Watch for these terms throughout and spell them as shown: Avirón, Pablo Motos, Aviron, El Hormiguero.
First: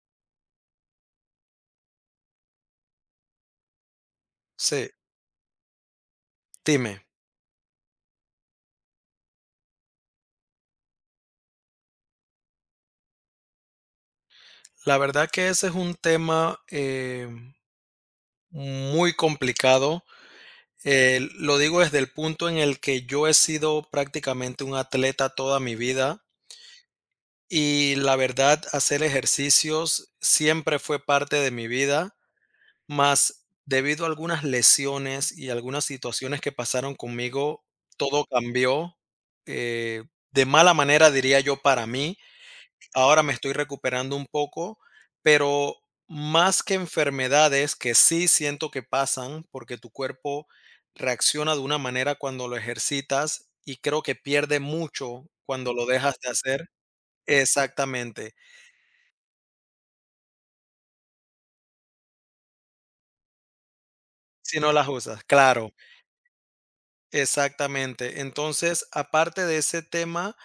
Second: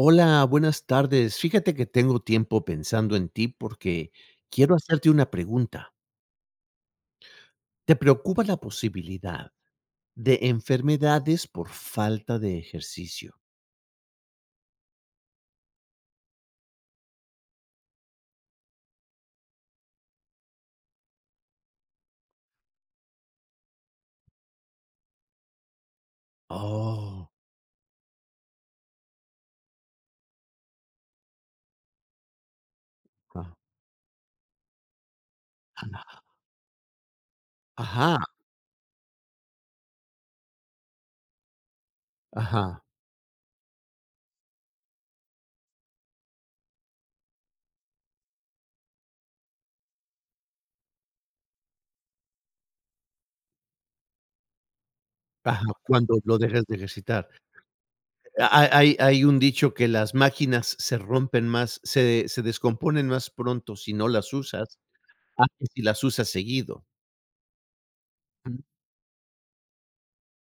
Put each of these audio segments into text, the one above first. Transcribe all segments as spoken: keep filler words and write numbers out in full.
Hola, buenas tardes. Fíjate que tengo tiempo pensando en ti porque quiero Sí, hacerte una pregunta. dime, ¿Te preocupa la posibilidad de enfermedades por falta de ejercicio? la verdad que ese es un tema eh, muy complicado. Eh, lo digo desde el punto en el que yo he sido prácticamente un atleta toda mi vida, Oh, y la verdad hacer ejercicios siempre fue parte de mi vida, más ah, debido a algunas lesiones y algunas situaciones que pasaron conmigo, ajá, todo cambió, eh, de mala manera, diría yo, para mí. ajá, Ahora me estoy recuperando un poco, pero más que enfermedades que sí siento que pasan, porque tu cuerpo reacciona de una manera cuando lo ejercitas y creo que pierde mucho ajá, cuando lo cuando dejas de lo dejas hacer. de ejercitar. Exactamente, Ha- Hay, hay un dicho, que las máquinas se rompen más, se, se descomponen más pronto si no las si no usas, las usas, a que claro, si las usas seguido. exactamente. Ujú. Entonces, aparte de ese tema,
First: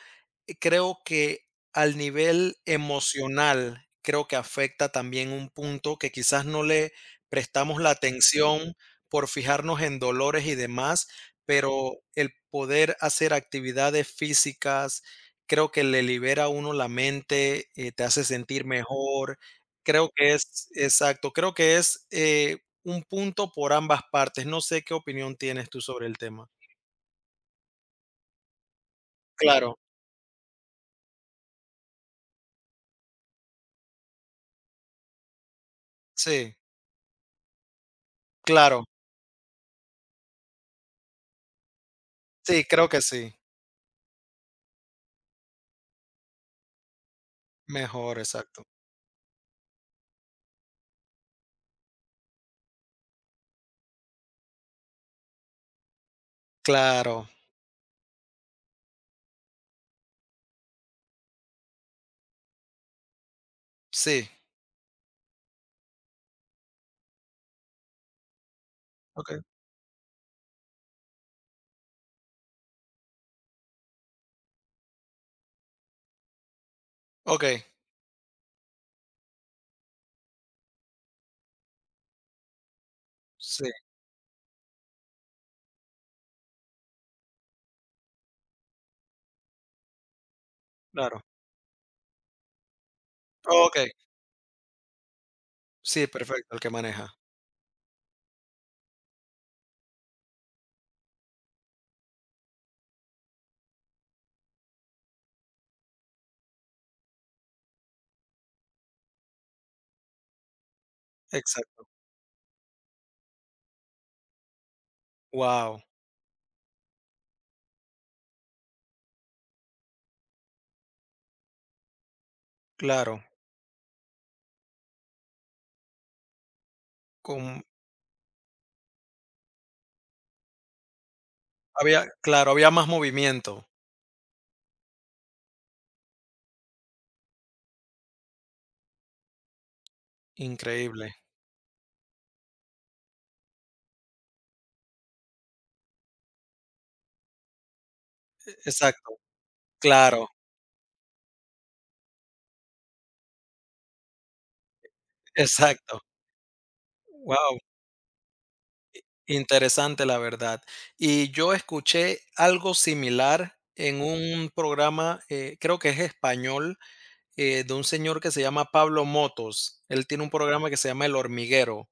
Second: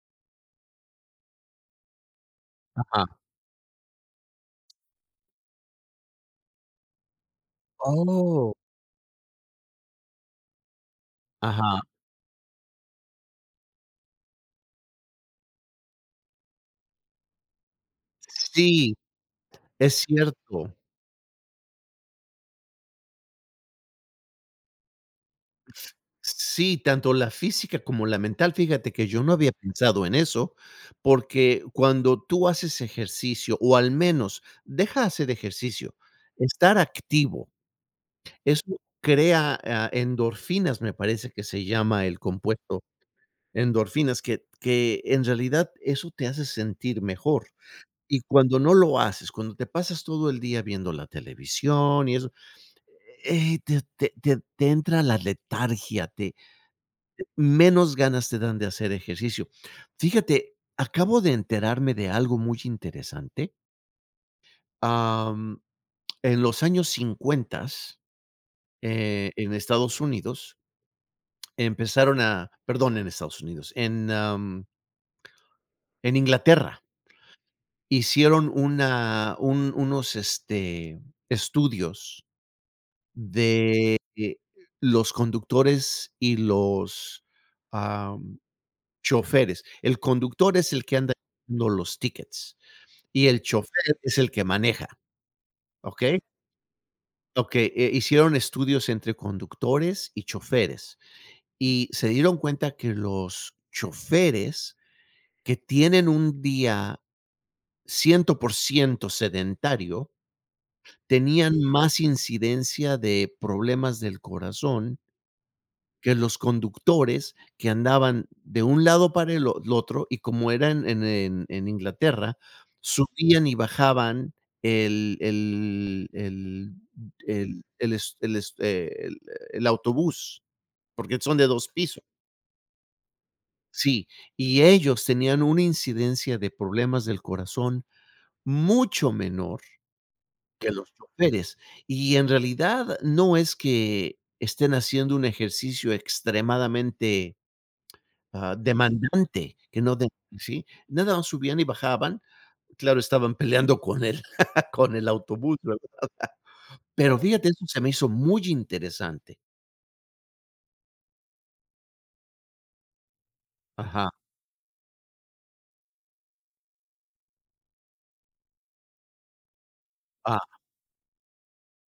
Eh, creo que al nivel Ajá. emocional, creo que afecta también un punto que quizás no le prestamos la Oh, atención por fijarnos en dolores y demás, ajá. pero el poder hacer actividades físicas, creo que le libera a uno la mente, eh, te hace sentir Sí, mejor. Es Creo que es, cierto. exacto, creo que es eh, un punto por ambas partes. No sé qué opinión tienes tú sobre el tema. Sí, tanto la física como la mental. Fíjate que yo no había Claro, pensado en eso, porque cuando tú haces ejercicio, o al menos deja hacer ejercicio, sí, estar activo, eso claro, crea, ah, endorfinas, me parece que se llama el sí, compuesto, creo que sí. endorfinas, que que en realidad eso te hace sentir mejor. Mejor, Y cuando exacto. no lo haces, cuando te pasas todo el día viendo la televisión y eso, eh, te te te te entra la letargia. te Claro, Menos ganas te dan de hacer ejercicio. Fíjate, acabo de enterarme de algo muy interesante. sí, Am, en los años cincuenta, eh, okey, en Estados Unidos, empezaron a perdón, en Estados Unidos, en, am, en Inglaterra, okey, hicieron una un unos, este, estudios sí, de, eh, los conductores y los, am, choferes. El conductor es el que anda claro. dando los tickets. Y el Okey, chofer es el que maneja, ¿ok? sí, perfecto, el que maneja. Okey, eh, hicieron estudios entre conductores y choferes, y se dieron cuenta que los choferes que tienen un día cien por ciento sedentario, tenían Exacto. más incidencia de problemas del corazón Wow. que los conductores que andaban de un lado para el o el otro, y como era en en en en Inglaterra, Claro, subían y bajaban el el el el con el es el es eh, el el autobús, porque son de dos pisos. había claro, había más movimiento, Sí, y ellos tenían una incidencia de problemas del corazón mucho menor que los increíble. choferes. Y en realidad no es que estén haciendo un ejercicio extremadamente Ah, Exacto, demandante, que no de. claro, ¿Sí? Nada más subían y bajaban. Claro, estaban peleando con el con el autobús, ¿verdad? exacto. Pero fíjate, Wow. eso se me hizo muy interesante. Interesante, la verdad. Y yo escuché algo similar en Ajá. un programa, eh, creo que es español, eh, de un señor que se llama Pablo Motos. Él tiene un Ah, programa que se llama El Hormiguero.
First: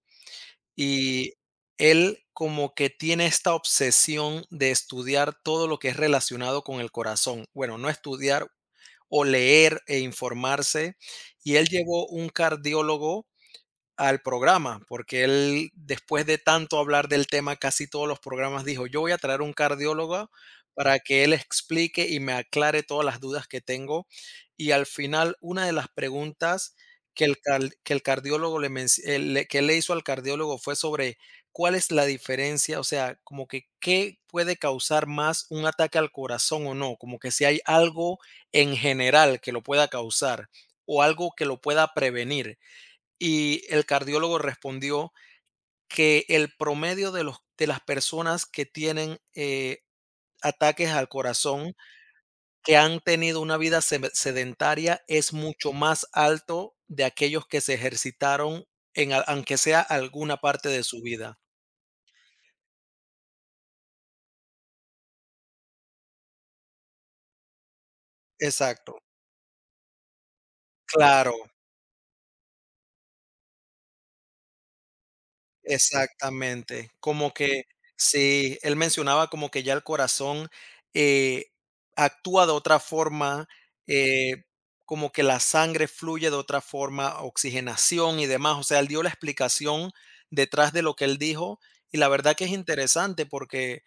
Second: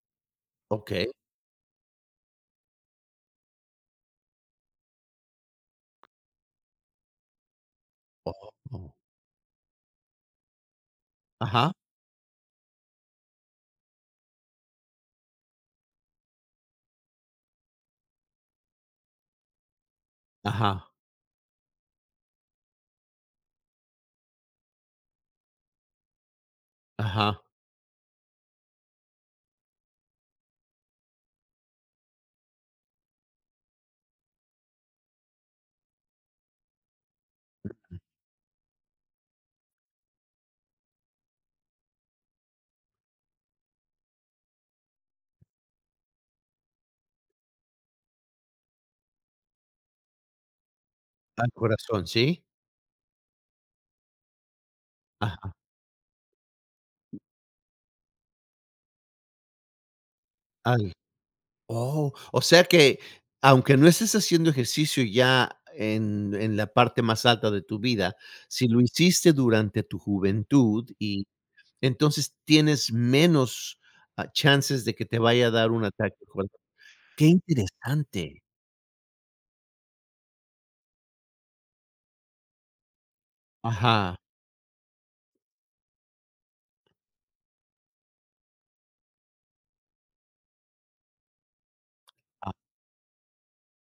okey. Y él como que tiene esta obsesión de estudiar todo lo que es relacionado con el corazón. Bueno, no Oh. estudiar oh. o leer e informarse. Y él Ajá, llevó un cardiólogo al programa, porque él, después de tanto hablar del tema, casi todos los programas dijo, yo voy a traer un cardiólogo ajá, para que él explique y me aclare todas las dudas que tengo. Y al final, una de las preguntas que el, ajá. cal- que el cardiólogo le, menc- eh, le- que le hizo al cardiólogo fue sobre cuál es la diferencia, o sea, como que qué puede causar más un ataque al corazón o no, como que si hay algo en general que lo pueda causar o algo que lo pueda prevenir. Y el cardiólogo respondió que el promedio de los de las personas que tienen, eh, ataques al Al corazón, corazón, ¿sí? que han tenido una vida seme sedentaria, es Ajá, mucho más alto de aquellos que se ejercitaron en a aunque sea alguna parte de al. su vida. Oh, o sea que, aunque no estés haciendo ejercicio ya en en la parte más alta de tu vida, si lo Exacto, hiciste durante tu juventud y claro. entonces tienes menos, ah, chances de que te vaya a dar un ataque cor Exactamente, Qué como que interesante. sí, él mencionaba como que ya el corazón, eh, actúa de otra forma, Ajá, eh, como que la sangre fluye de otra forma, oxigenación y demás. O sea, él dio la explicación detrás de lo que él dijo, y la verdad que a es interesante porque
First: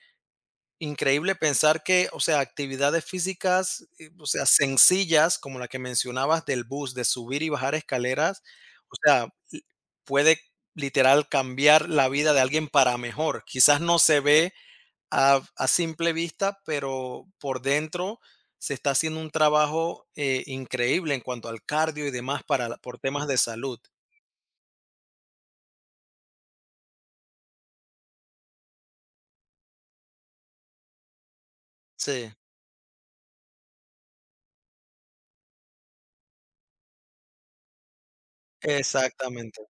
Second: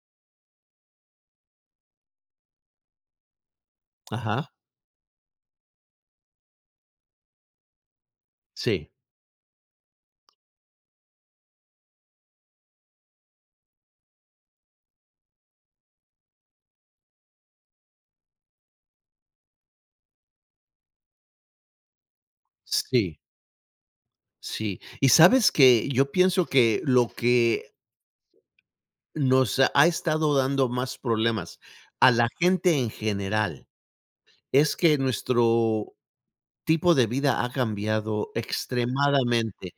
increíble pensar que, o sea, actividades físicas, eh, o sea, ajá, sencillas, como la que mencionabas del bus, de subir y bajar escaleras, sí, o sea, l- puede literal cambiar la vida de alguien para mejor. Quizás no se ve a, a simple vista, pero por dentro se está haciendo un trabajo eh, increíble en cuanto al cardio y demás para, la- por sí, temas de salud. sí. Y, ¿sabes que Yo pienso que lo que nos ha ha estado dando más problemas a la Sí, gente en general es que nuestro tipo de vida ha cambiado exactamente. extremadamente?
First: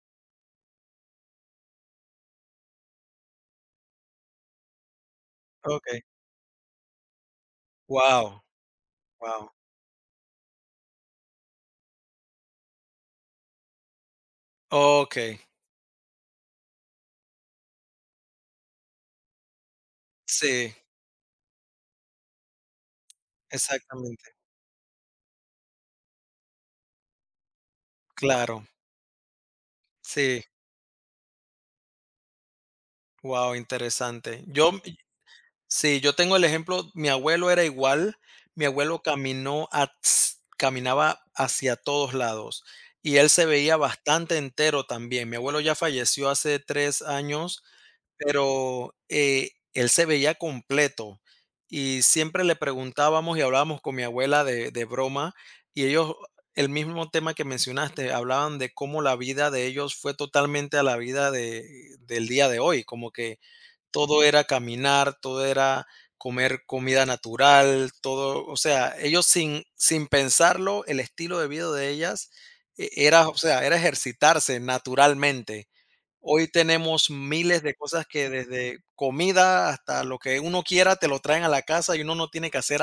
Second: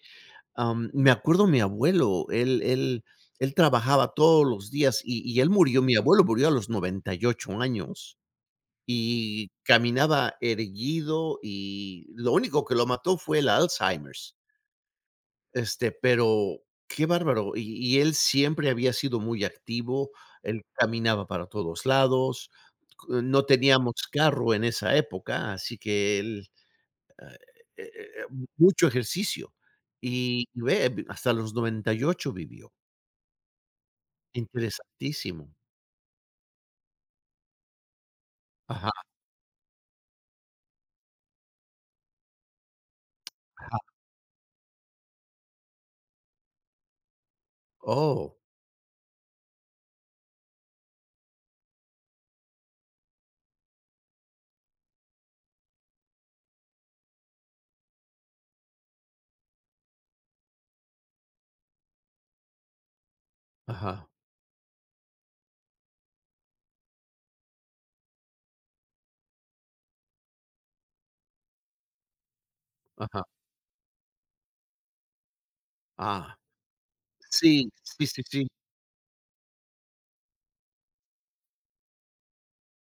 Am, me acuerdo, mi abuelo, él él él trabajaba todos los días, y y él murió, Ok. mi abuelo murió a los noventa y ocho años Wow, y wow. caminaba erguido, y lo único que lo mató fue el Alzheimer's, Ok, este, pero qué bárbaro. Y y él siempre había sido muy activo, él sí, caminaba para todos lados, c no teníamos exactamente. carro en esa época, así que él, eh eh eh, Claro, mucho ejercicio. sí, Y y ve, vi- hasta los noventa y ocho vivió. wow, interesante. Yo, mm, Interesantísimo. sí, yo tengo el ejemplo, mi abuelo era igual, mi Ajá, abuelo caminó ats caminaba hacia todos lados y él se veía ajá. bastante entero también. Mi abuelo ya falleció hace tres años. Oh, Pero, eh, él se veía completo y siempre le preguntábamos y hablábamos con mi abuela de de broma, y ellos, el mismo tema que mencionaste, hablaban de cómo la vida de ellos fue totalmente a la vida de del día de hoy, como que ajá, todo era caminar, todo era comer comida natural, todo, o sea, ellos sin sin pensarlo, el estilo de vida de ellas e ajá. era, o sea, era ejercitarse naturalmente. Ah, Hoy tenemos miles sí, de cosas sí, sí, que sí. desde comida hasta lo que uno quiera te lo traen a la casa y uno no tiene que hacer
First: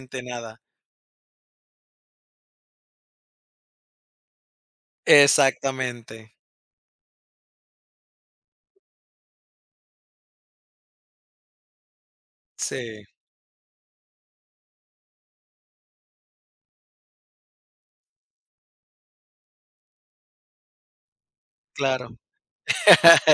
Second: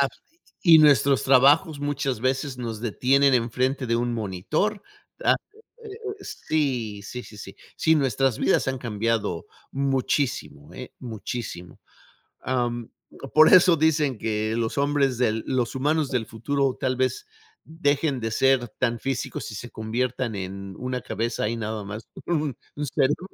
Ah, nada. y nuestros trabajos muchas veces nos detienen enfrente de un monitor. Ah, eh eh, Exactamente. sí, sí, sí, sí. Sí, nuestras vidas han cambiado muchísimo, eh, muchísimo. Am, Sí, por eso dicen que los hombres del los humanos del futuro tal vez dejen de ser tan físicos y se conviertan en una cabeza y nada más, claro. un un cerebro.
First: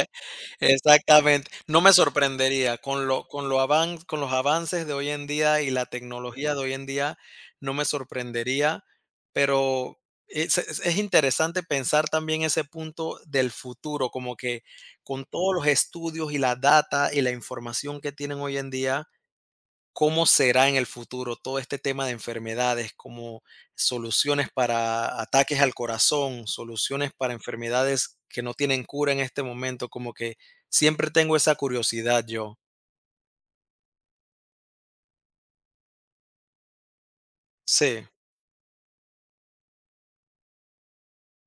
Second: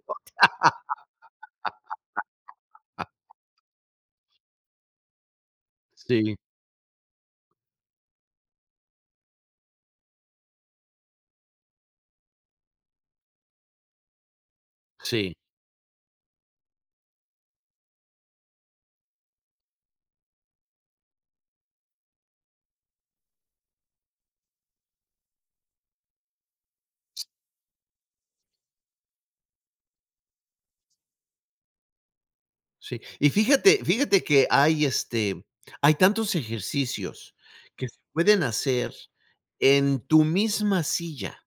Exactamente. No me sorprendería con lo con lo avan con los avances de hoy en día y la Sí, tecnología de hoy en día, no me sorprendería, pero es es es interesante pensar también ese punto del futuro, como que con sí, todos los estudios y la data y la información que tienen hoy en día, cómo será en el futuro todo este tema de enfermedades, como soluciones para ataques al corazón, soluciones para enfermedades que no tienen cura en este momento, como que siempre tengo esa curiosidad yo. sí. Y fíjate fíjate que hay, este, hay tantos ejercicios que se Sí, pueden hacer en tu misma silla.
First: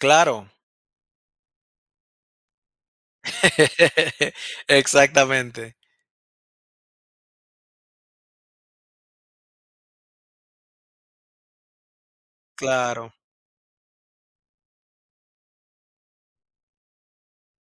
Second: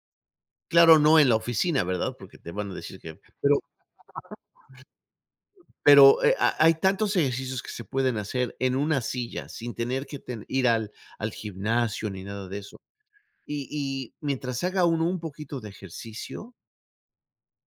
claro. Claro, no en la oficina, ¿verdad? Porque te van a decir que pero Exactamente, Pero, eh, ha hay tantos ejercicios que se pueden hacer en una silla, sin tener que ten ir al al gimnasio ni nada de eso. claro, Y y mientras haga uno un poquito de ejercicio,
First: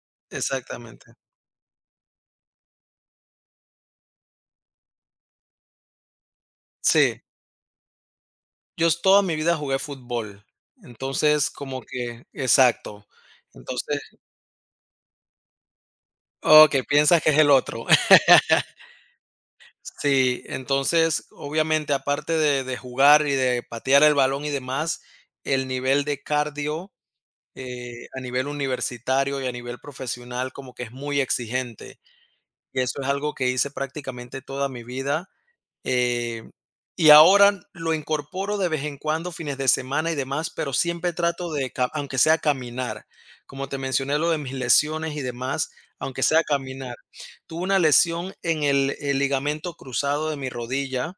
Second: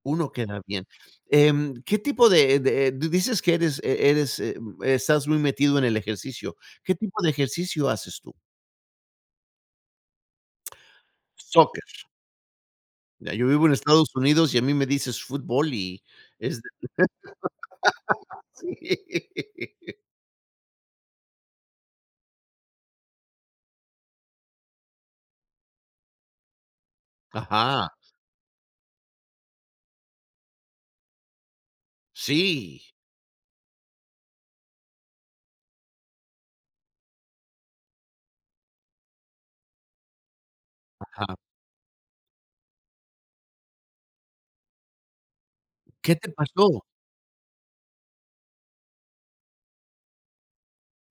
uno queda bien. exactamente. Em, ¿qué tipo de de tú dices que eres e eres, eh, m- estás muy metido en el ejercicio? ¿Qué tipo Sí, de ejercicio haces tú? yo s toda mi vida jugué fútbol, entonces como Soccer. que exacto. Ya, yo vivo en Entonces Estados Unidos, y a mí me dices fútbol y es okey, de piensas que es el otro. Sí, entonces, obviamente, aparte de de jugar y de patear el balón y demás, el nivel de cardio, Ajá, eh, a nivel universitario y a nivel profesional como que es muy exigente. sí, Y eso es algo que hice prácticamente toda mi vida, eh, y ahora lo incorporo de vez en cuando, fines de semana y demás, pero siempre ajá. trato de, ca aunque sea caminar. Como te mencioné lo de mis lesiones y demás, ¿Qué aunque te sea pasó? caminar. Tuve una lesión en el el ligamento cruzado de mi rodilla,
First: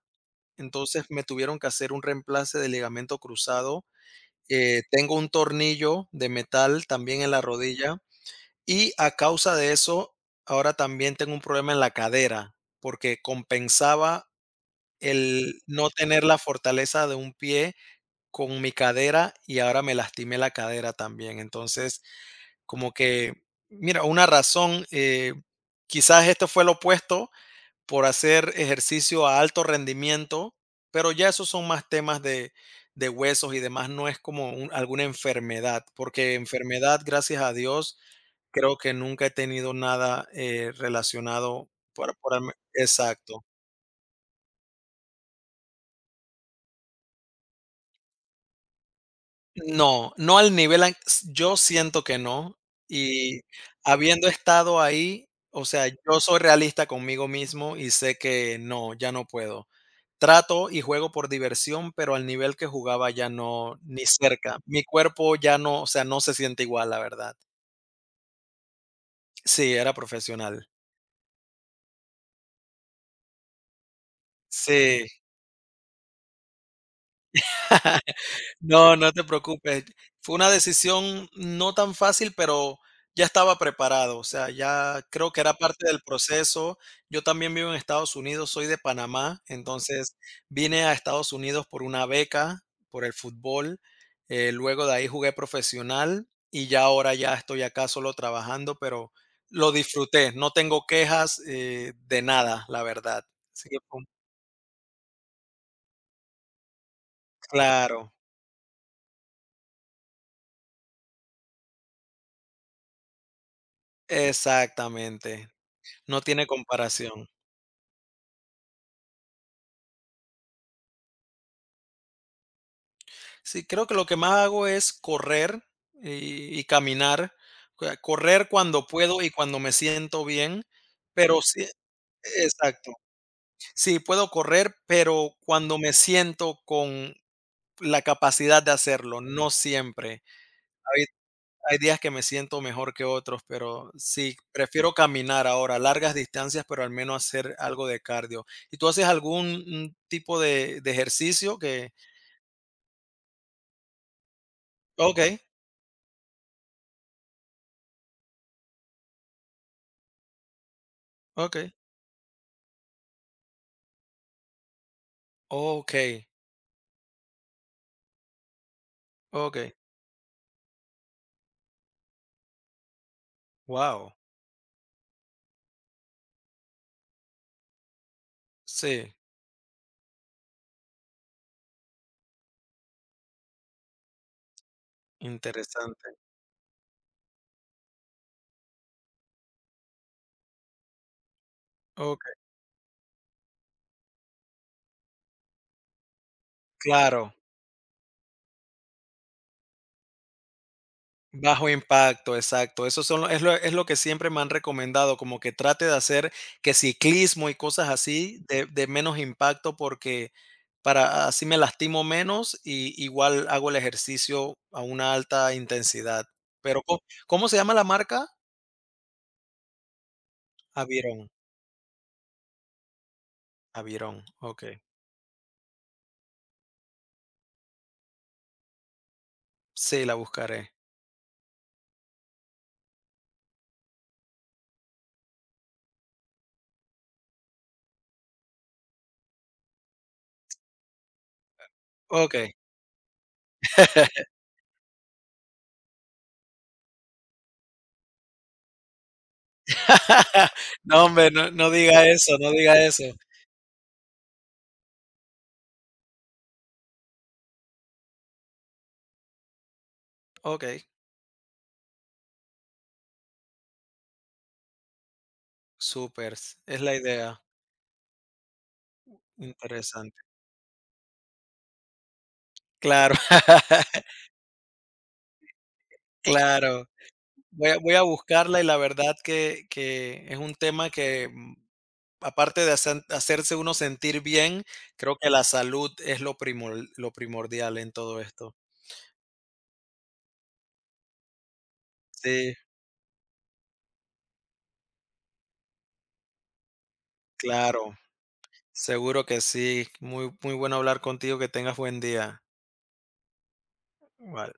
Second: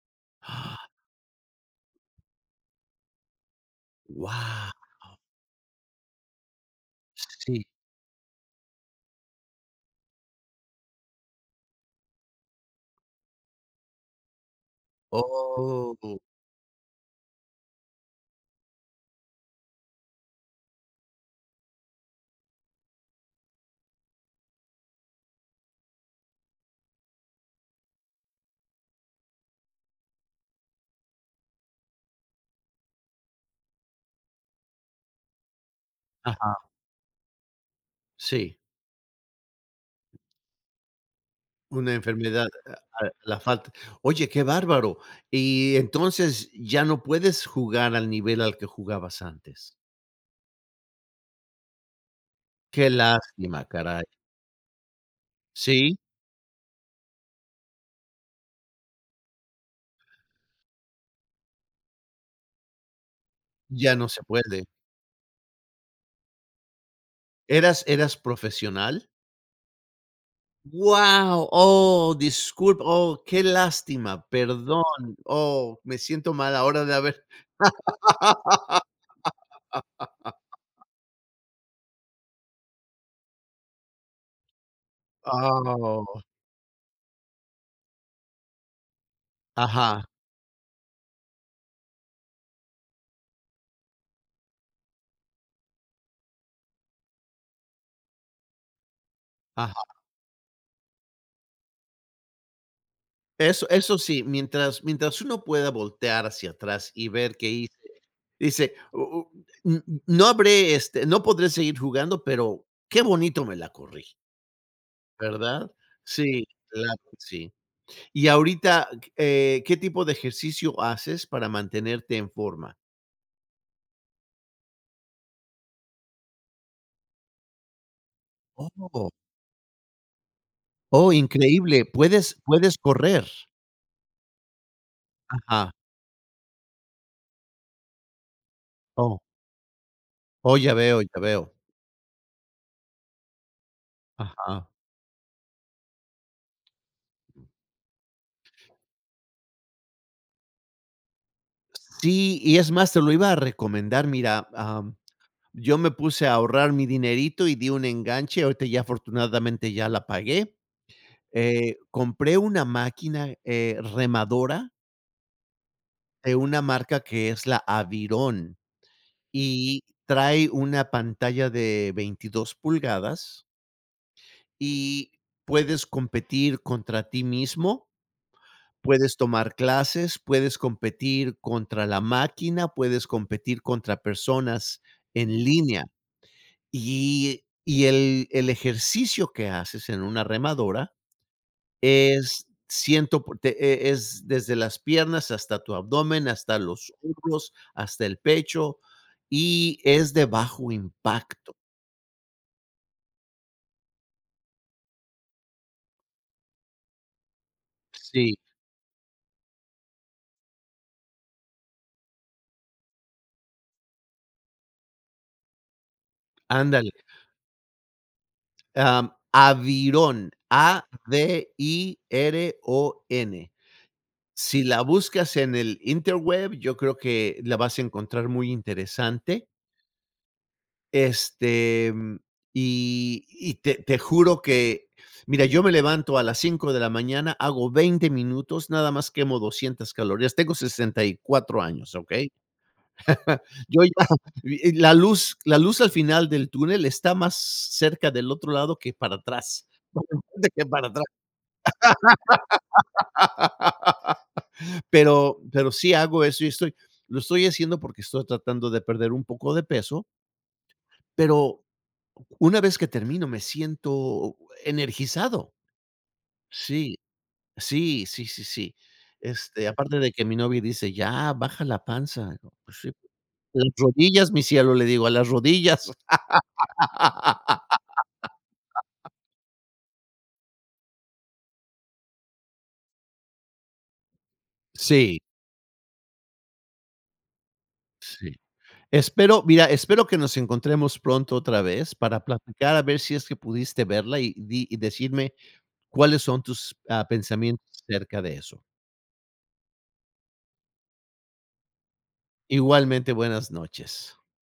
entonces me tuvieron que hacer un reemplace de ligamento cruzado. wow. Eh, tengo un tornillo de metal también en la Sí. rodilla, y a causa de eso, ahora también tengo un problema en la cadera, porque compensaba el no Oh. tener la fortaleza de un pie con mi cadera y ahora me lastimé la cadera también. Entonces, como que, mira, una razón, eh, quizás esto fue lo opuesto por hacer ejercicio a alto rendimiento, pero ya esos son más temas de, de huesos y demás, no es como un- alguna enfermedad, porque Ajá, enfermedad, gracias a Dios, sí, creo que nunca he tenido nada, eh, relacionado una por por enfermedad, al. eh, a a la Exacto. falta. Oye, qué bárbaro. Y entonces, ya no puedes jugar al nivel al que jugabas antes. No, no al nivel an s yo siento que no, Qué y lástima, caray. habiendo estado ahí, o sea, Sí, yo soy realista conmigo mismo y sé que no, ya no puedo. Trato y juego por diversión, pero al nivel que jugaba ya no, ya ni no se cerca. puede. Mi cuerpo ya no, o sea, no se siente igual, la verdad. ¿Eras eras profesional? Sí, era profesional. Wow. oh, disculpa, oh, qué lástima, perdón, Sí. oh, me siento mal ahora de haber No, no te preocupes. Fue una decisión no tan fácil, pero ya estaba preparado. O sea, ya creo que era parte del Oh, proceso. Yo también vivo en Estados Unidos, soy de Panamá, ajá, entonces vine a Estados Unidos por una beca, por el fútbol. eh, luego de ahí jugué profesional y ya ahora ya estoy acá solo trabajando, pero lo ajá. disfruté. No tengo quejas eh, de nada, la verdad. Eso Así que, eso fue un- sí, mientras mientras uno pueda voltear hacia atrás y ver qué hice, claro, dice: "U u n no habré, este, No podré seguir jugando, pero qué bonito me la corrí", exactamente. ¿verdad? No Sí, tiene claro que comparación. sí. Y ahorita, eh, ¿qué tipo de ejercicio haces para mantenerte en forma? Sí, creo que lo que más hago es correr y y caminar, cua correr cuando Oh, puedo y cuando me siento bien, oh, pero sí, increíble, puedes puedes exacto. correr. Sí, puedo correr, pero Ajá. cuando me siento con la capacidad de Oh, hacerlo, no siempre. oh, ya veo, Hay ya veo. Hay días que me siento mejor que otros, pero sí, Ajá. prefiero caminar ahora, largas distancias, pero al menos hacer algo de cardio. ¿Y tú haces algún, mm, tipo de de ejercicio que? Sí, y es más, te lo iba a recomendar, mira, Okey, Yo me puse a ahorrar mi dinerito y di un enganche, ahorita ya, afortunadamente, ya la pagué. okey, Eh, compré una máquina, eh, remadora okey, de una marca que es la Avirón, okey. y trae una pantalla de veintidós pulgadas, Wow, y puedes competir contra ti mismo, sí, puedes tomar clases, puedes competir contra la máquina, puedes competir contra personas en línea. interesante. Y y el el ejercicio que haces en una remadora Okey, es ciento por te e es desde las piernas hasta tu abdomen, hasta los claro, hombros, hasta el pecho, y es de bajo impacto. bajo impacto, exacto. Esos son lo es lo es lo que siempre me han recomendado, como que trate de hacer que ciclismo y cosas Sí, así de de menos impacto, porque para así me lastimo menos y igual hago el ejercicio a una alta intensidad. Pero, ándale. ¿có ¿cómo se llama la marca? Am, Avirón, a d Aviron, i r o n Aviron, Si okey. la buscas en el interweb, yo creo que la vas a encontrar muy interesante. Sí, la buscaré. Este, mm, y y te te juro que, mira, yo me levanto a las cinco de la mañana, hago veinte minutos, nada más quemo doscientas calorías. Tengo sesenta y cuatro años, ¿ok? Okey. Yo ya la luz la luz al final del túnel está más cerca del otro lado que para atrás, de que para atrás. No, hombre, no no diga eso, no diga eso. Pero pero sí hago eso y estoy lo estoy haciendo porque estoy tratando de perder un poco de peso, Okey. pero Una vez que termino, me siento energizado. Súper, es la Sí, idea. sí, sí, sí, sí. Este, aparte de que Interesante. mi novia dice: "Ya, baja la panza". Digo: "Pues sí, Claro, las rodillas, mi cielo", le digo: "A las rodillas". claro. Voy a voy a buscarla y la verdad que que es un tema que, mm, aparte de hacer hacerse uno sentir bien, creo Sí, que la salud es lo primol lo primordial en todo sí. esto. Espero, mira, espero que nos encontremos pronto otra vez para Sí, platicar, a ver si es que pudiste verla y di y decirme cuáles son tus, ah, pensamientos claro, acerca de eso. seguro que sí. Muy muy bueno hablar contigo, que tengas buen día. Igualmente, buenas noches. Bye.